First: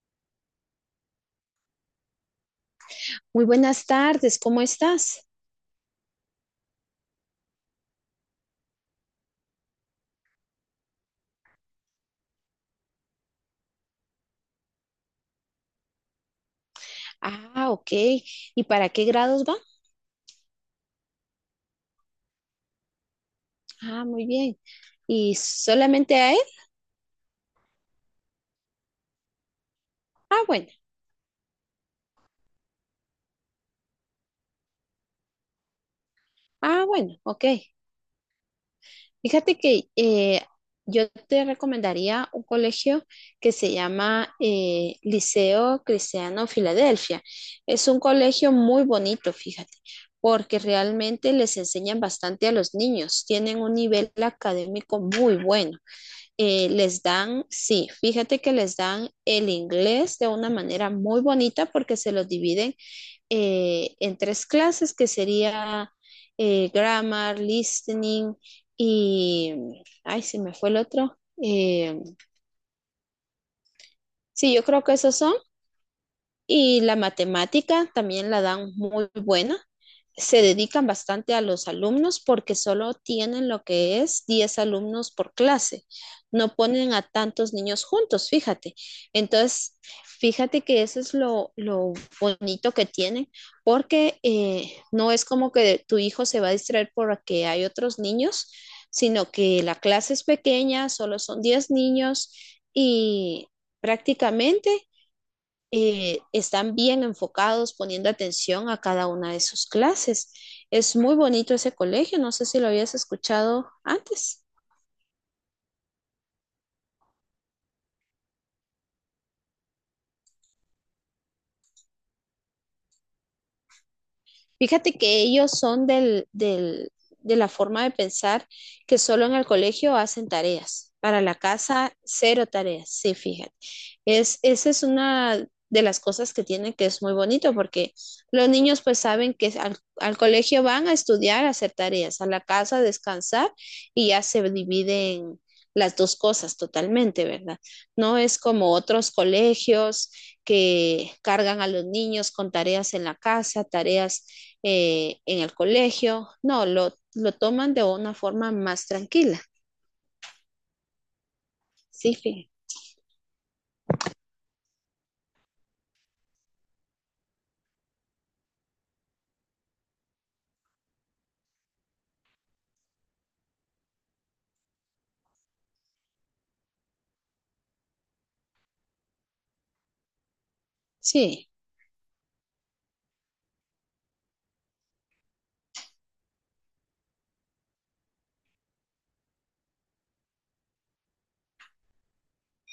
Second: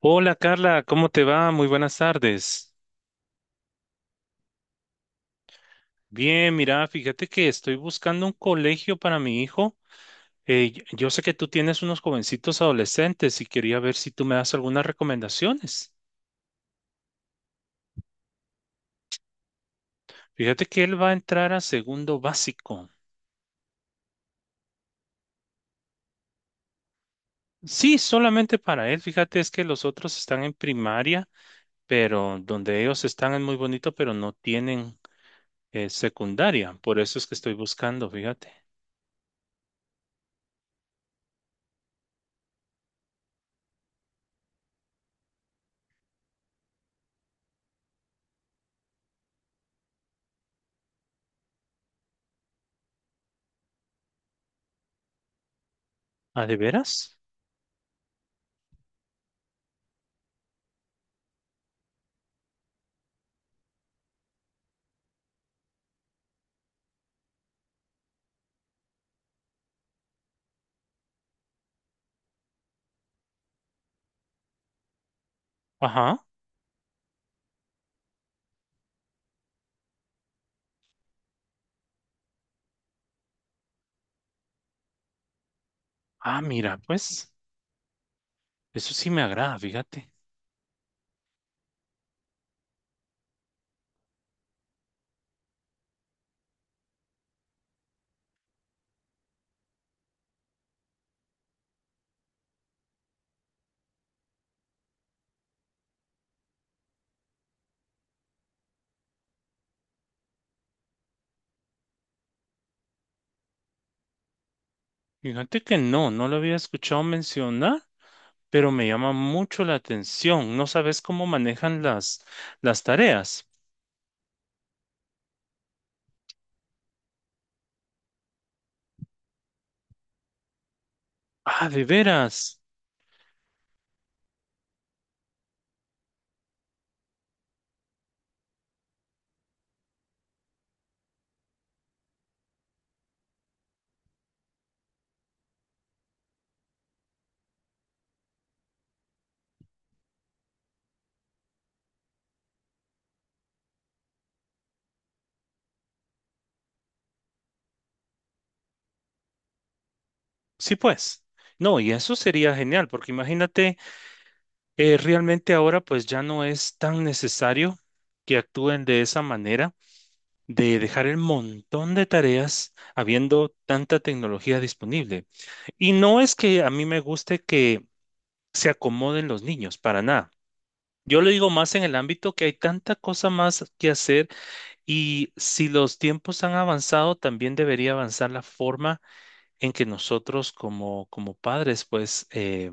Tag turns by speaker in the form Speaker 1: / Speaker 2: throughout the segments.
Speaker 1: Hola Carla, ¿cómo te va? Muy buenas tardes.
Speaker 2: Muy buenas tardes, ¿cómo estás?
Speaker 1: Bien, mira, fíjate que estoy buscando un colegio para mi hijo. Yo sé que tú tienes unos jovencitos adolescentes y quería ver si tú me das algunas recomendaciones.
Speaker 2: Ah, ok. ¿Y para qué grados va?
Speaker 1: Fíjate que él va a entrar a segundo básico.
Speaker 2: Ah, muy bien. ¿Y solamente a él?
Speaker 1: Sí, solamente para él. Fíjate, es que los otros
Speaker 2: Ah,
Speaker 1: están en
Speaker 2: bueno.
Speaker 1: primaria, pero donde ellos están es muy bonito, pero no tienen secundaria.
Speaker 2: Ah,
Speaker 1: Por eso
Speaker 2: bueno,
Speaker 1: es que
Speaker 2: ok.
Speaker 1: estoy buscando, fíjate.
Speaker 2: Fíjate que yo te recomendaría un colegio que se llama Liceo Cristiano Filadelfia. Es un colegio muy bonito, fíjate, porque realmente les enseñan bastante a los niños. Tienen un nivel académico muy bueno.
Speaker 1: ¿Ah, de
Speaker 2: Les
Speaker 1: veras?
Speaker 2: dan, sí, fíjate que les dan el inglés de una manera muy bonita porque se lo dividen en tres clases que sería grammar, listening y, ay, se me fue el otro. Eh, sí, yo creo que esos son.
Speaker 1: Ajá.
Speaker 2: Y la matemática también la dan muy buena. Se dedican bastante a los alumnos porque solo tienen lo que es 10 alumnos por clase.
Speaker 1: Ah,
Speaker 2: No
Speaker 1: mira,
Speaker 2: ponen a
Speaker 1: pues.
Speaker 2: tantos niños juntos, fíjate.
Speaker 1: Eso sí me agrada,
Speaker 2: Entonces,
Speaker 1: fíjate.
Speaker 2: fíjate que eso es lo bonito que tienen porque no es como que tu hijo se va a distraer porque hay otros niños, sino que la clase es pequeña, solo son 10 niños y prácticamente están bien enfocados, poniendo atención a cada una de sus clases. Es muy bonito ese colegio, no sé si lo habías escuchado antes.
Speaker 1: Fíjate que no lo había escuchado mencionar, pero me llama mucho la atención. No sabes cómo manejan las tareas.
Speaker 2: Fíjate que ellos son de la forma de pensar que solo en el colegio hacen tareas. Para la
Speaker 1: Ah, de
Speaker 2: casa, cero
Speaker 1: veras.
Speaker 2: tareas. Sí, fíjate. Esa es una de las cosas que tienen que es muy bonito porque los niños pues saben que al colegio van a estudiar, a hacer tareas, a la casa a descansar y ya se dividen las dos cosas totalmente, ¿verdad? No es como otros colegios que cargan a los niños con tareas en la casa, tareas en el colegio. No, lo toman de una forma más tranquila.
Speaker 1: Sí, pues. No, y
Speaker 2: Sí,
Speaker 1: eso
Speaker 2: fíjate.
Speaker 1: sería genial, porque imagínate, realmente ahora pues ya no es tan necesario que actúen de esa manera, de dejar el montón de tareas habiendo tanta tecnología disponible. Y no es que a mí me guste que se acomoden los niños, para nada. Yo lo
Speaker 2: Sí,
Speaker 1: digo más en el ámbito que hay tanta cosa más que hacer y si los tiempos han avanzado, también debería avanzar la forma en que nosotros como padres, pues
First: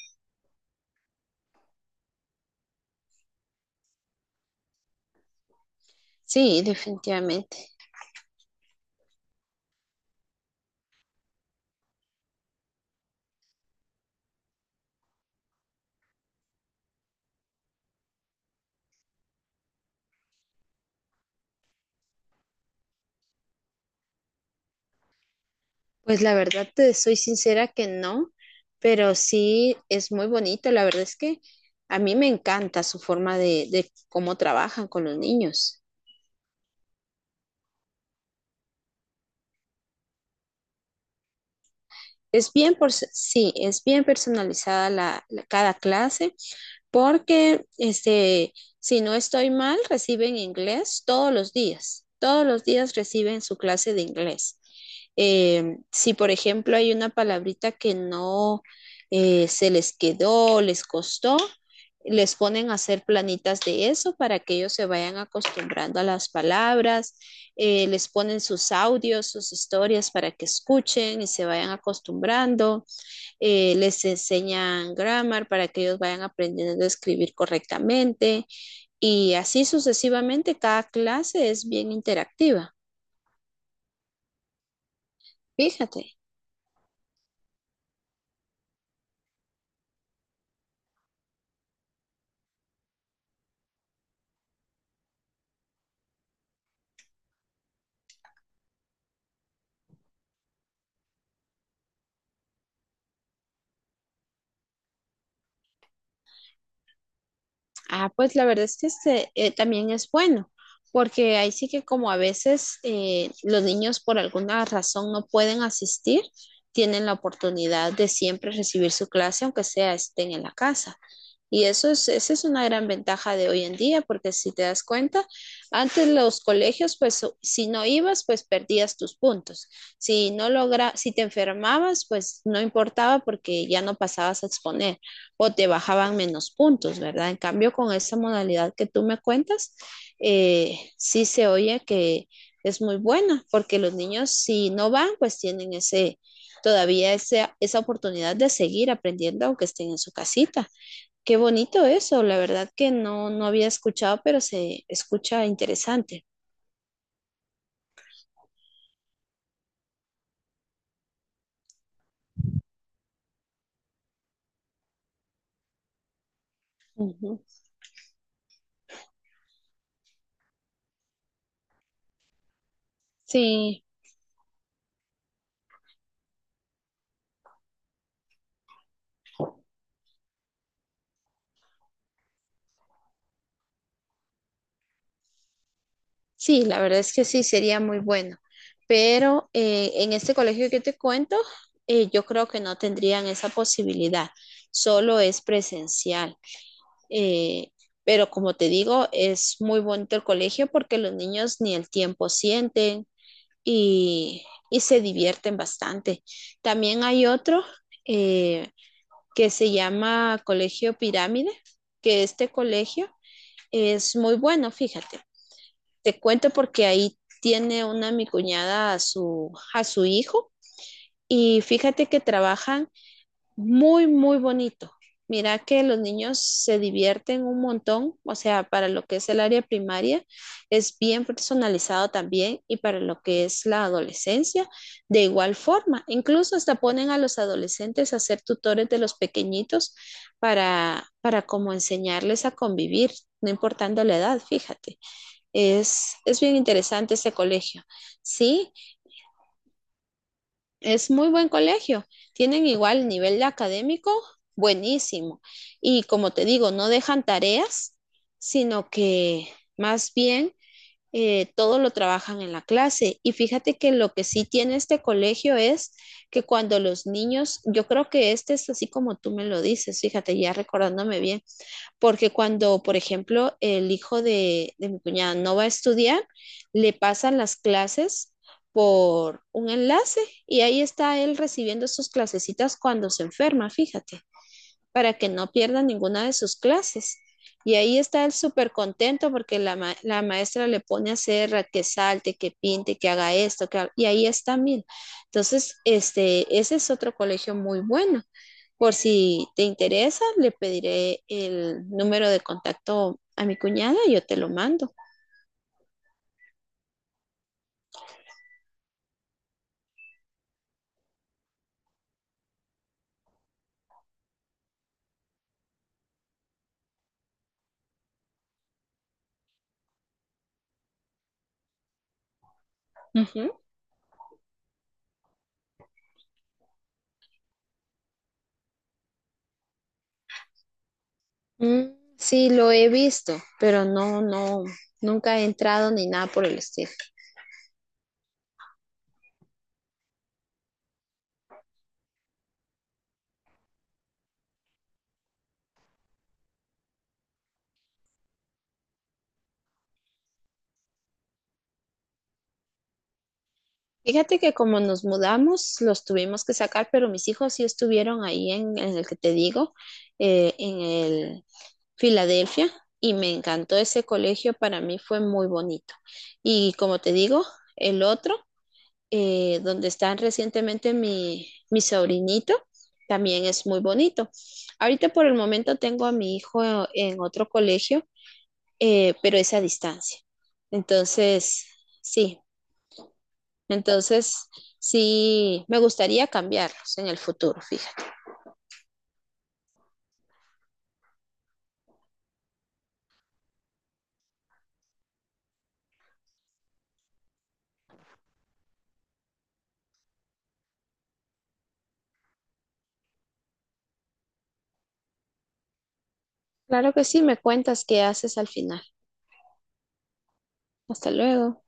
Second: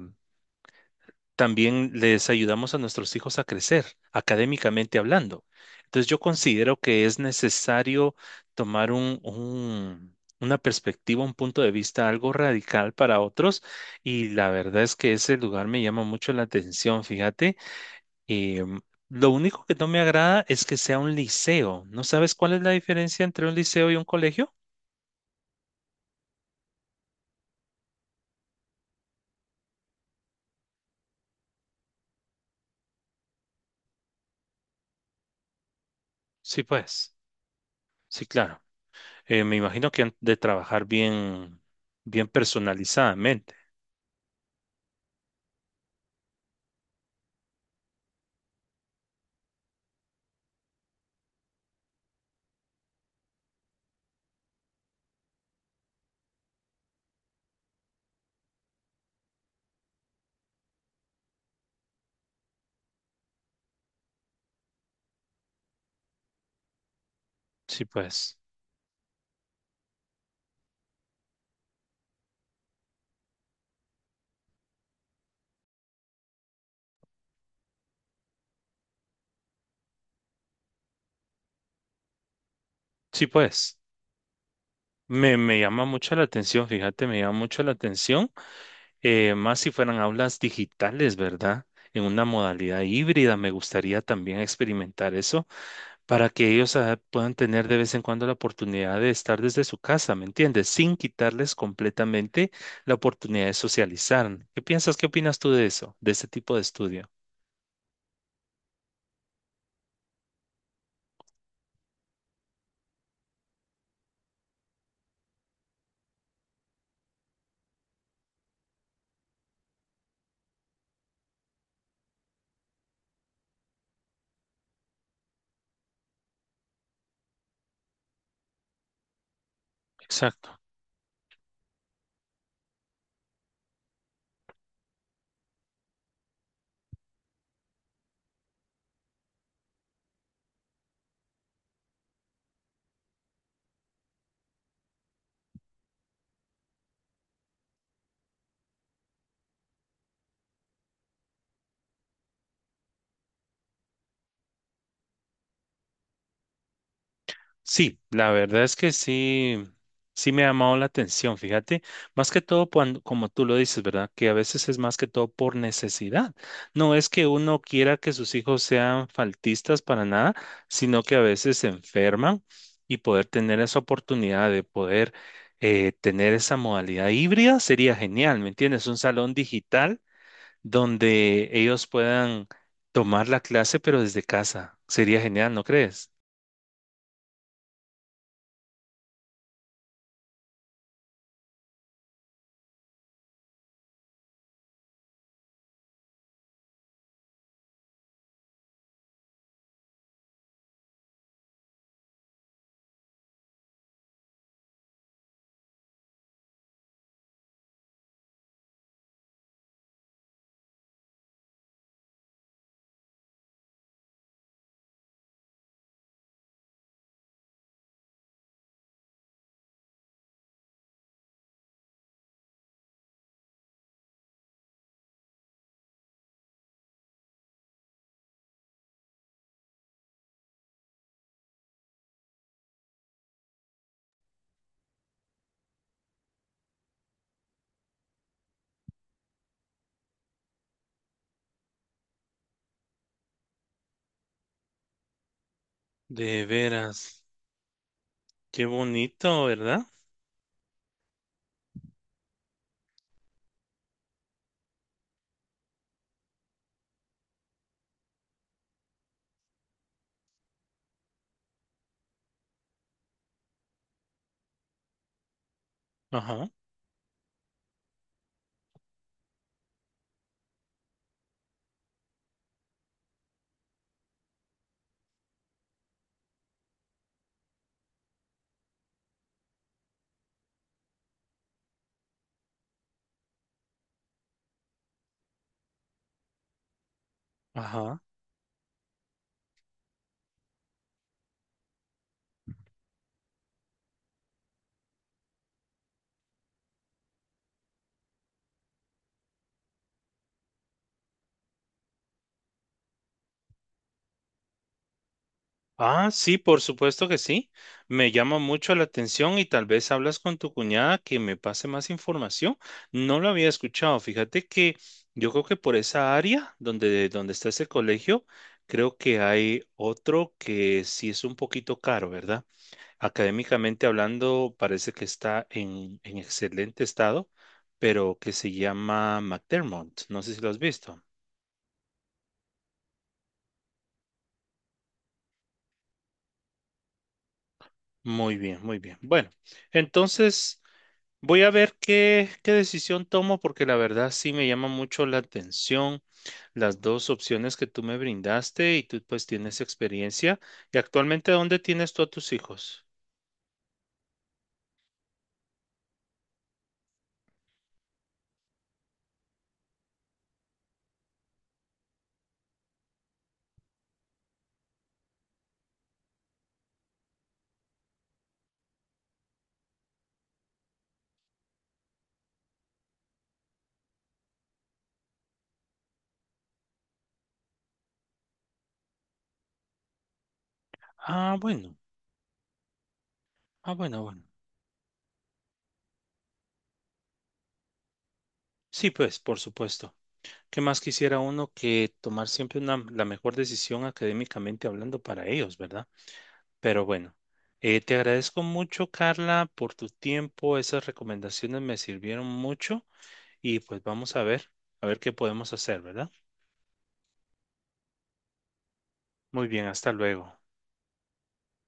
Speaker 1: también les ayudamos a nuestros hijos a crecer, académicamente hablando. Entonces yo
Speaker 2: sí,
Speaker 1: considero que es
Speaker 2: definitivamente.
Speaker 1: necesario tomar una perspectiva, un punto de vista algo radical para otros y la verdad es que ese lugar me llama mucho la atención, fíjate. Em, lo único que no me agrada es que sea un liceo. ¿No sabes cuál es la diferencia entre un liceo y un colegio?
Speaker 2: Pues la verdad te soy sincera que no, pero sí es muy bonito. La verdad es que a mí me encanta su forma de cómo trabajan con los niños.
Speaker 1: Sí, pues, sí, claro. Me imagino que han de trabajar bien
Speaker 2: Es bien, por, sí,
Speaker 1: personalizadamente.
Speaker 2: es bien personalizada cada clase porque este, si no estoy mal, reciben inglés todos los días. Todos los días reciben su clase de inglés. Si, por ejemplo, hay una palabrita que no se les quedó, les costó, les ponen a hacer planitas de eso para que ellos se vayan acostumbrando a las palabras,
Speaker 1: Sí,
Speaker 2: les
Speaker 1: pues,
Speaker 2: ponen sus audios, sus historias para que escuchen y se vayan acostumbrando les enseñan grammar para que ellos vayan aprendiendo a escribir correctamente y así sucesivamente cada clase es bien interactiva.
Speaker 1: sí, pues. Me llama mucho
Speaker 2: Fíjate,
Speaker 1: la atención, fíjate, me llama mucho la atención. Más si fueran aulas digitales, ¿verdad? En una modalidad híbrida, me gustaría también experimentar eso para que ellos ah, puedan tener de vez en cuando la oportunidad de estar desde su casa, ¿me entiendes? Sin quitarles completamente la oportunidad de socializar. ¿Qué piensas? ¿Qué opinas tú de eso, de este tipo de estudio?
Speaker 2: ah, pues la verdad es que este, también es bueno, porque ahí sí que como a veces los niños por alguna razón no pueden asistir, tienen la oportunidad de siempre recibir su clase, aunque sea estén en la casa. Y eso esa es una gran ventaja de hoy en día, porque si te das cuenta, antes los colegios, pues o- si no ibas, pues perdías tus puntos. Si no
Speaker 1: Exacto.
Speaker 2: logra, si te enfermabas, pues no importaba porque ya no pasabas a exponer o te bajaban menos puntos, ¿verdad? En cambio, con esa modalidad que tú me cuentas, sí se oye que es muy buena, porque los niños si no van, pues tienen ese, todavía ese- esa oportunidad de seguir aprendiendo aunque estén en su casita. Qué bonito eso, la verdad que no, no había escuchado, pero se escucha interesante.
Speaker 1: Sí, la verdad es que sí, sí me ha llamado la atención, fíjate, más que todo cuando, como tú lo dices, ¿verdad? Que a veces es más que todo por necesidad. No es que
Speaker 2: Ujú.
Speaker 1: uno quiera que sus hijos sean faltistas para nada, sino que a veces se enferman y poder tener esa
Speaker 2: Sí,
Speaker 1: oportunidad de poder tener esa modalidad híbrida sería genial, ¿me entiendes? Un salón digital donde ellos puedan tomar la clase, pero desde casa. Sería genial, ¿no crees?
Speaker 2: sí, la verdad es que sí, sería muy bueno. Pero en este colegio que te cuento, yo creo que no tendrían esa posibilidad, solo es presencial. Eh, pero como te digo, es muy bonito el colegio porque los niños ni el tiempo sienten y, y se divierten bastante. También hay otro. eh, que se llama Colegio Pirámide, que este colegio es muy bueno, fíjate. Te cuento porque ahí tiene una mi cuñada a su hijo y fíjate que trabajan muy, muy bonito. Mira que los niños se divierten un montón, o sea, para lo que es el área primaria es bien personalizado también y para lo que es la adolescencia de igual forma. Incluso hasta ponen a los adolescentes a ser tutores de los pequeñitos para como enseñarles a convivir, no importando la edad, fíjate. Es
Speaker 1: De
Speaker 2: bien interesante
Speaker 1: veras.
Speaker 2: este colegio.
Speaker 1: Qué
Speaker 2: Sí,
Speaker 1: bonito, ¿verdad?
Speaker 2: es muy buen colegio. Tienen igual nivel académico, buenísimo. Y como te digo, no dejan tareas, sino que más bien todo lo trabajan en la clase. Y fíjate que lo que sí tiene este colegio es que
Speaker 1: Ajá,
Speaker 2: cuando los niños, yo creo que este es así como tú me lo dices, fíjate, ya recordándome bien, porque cuando, por ejemplo, el hijo de mi cuñada no va a estudiar, le pasan las clases por un enlace y ahí está él recibiendo sus clasecitas cuando se enferma, fíjate, para que no pierda ninguna de sus clases. Y ahí
Speaker 1: ajá.
Speaker 2: está él súper contento porque la, ma- la maestra le pone a hacer a que salte, que pinte, que haga esto, que ha- y ahí está Mil. Entonces, este, ese es otro colegio muy bueno. Por si te interesa, le pediré el número de contacto a mi cuñada y yo te lo mando.
Speaker 1: Ah, sí, por supuesto que sí. Me llama mucho la atención y tal vez hablas con tu cuñada que me pase más información. No lo había escuchado. Fíjate que yo creo que por esa área donde está ese colegio, creo que hay otro que sí es un poquito caro, ¿verdad?
Speaker 2: Ujú.
Speaker 1: Académicamente hablando, parece que está en excelente estado, pero que se llama McDermott. No sé si lo has visto.
Speaker 2: Mm, sí, lo he visto, pero no, no, nunca he entrado ni nada por el estilo.
Speaker 1: Muy bien, muy bien. Bueno, entonces voy a ver qué decisión tomo porque la verdad sí me llama mucho la atención las dos opciones que tú me brindaste y tú pues tienes experiencia. ¿Y actualmente dónde tienes tú a tus hijos?
Speaker 2: Fíjate que como nos mudamos, los tuvimos que sacar, pero mis hijos sí estuvieron ahí en el que te digo, en el Filadelfia, y me encantó ese colegio, para mí fue muy bonito. Y como te digo, el otro donde está recientemente mi sobrinito, también es muy bonito. Ahorita por el momento tengo a mi hijo en otro colegio, pero es a distancia.
Speaker 1: Ah,
Speaker 2: Entonces,
Speaker 1: bueno,
Speaker 2: sí,
Speaker 1: ah, bueno, bueno.
Speaker 2: entonces sí, me gustaría cambiarlos en el futuro, fíjate.
Speaker 1: Sí, pues, por supuesto. ¿Qué más quisiera uno que tomar siempre una, la mejor decisión académicamente hablando para ellos, ¿verdad? Pero bueno, te agradezco mucho, Carla, por tu tiempo. Esas recomendaciones me sirvieron mucho y pues vamos a ver qué podemos hacer, ¿verdad?
Speaker 2: Claro que sí, me cuentas qué haces al final.
Speaker 1: Muy bien, hasta luego.
Speaker 2: Hasta luego.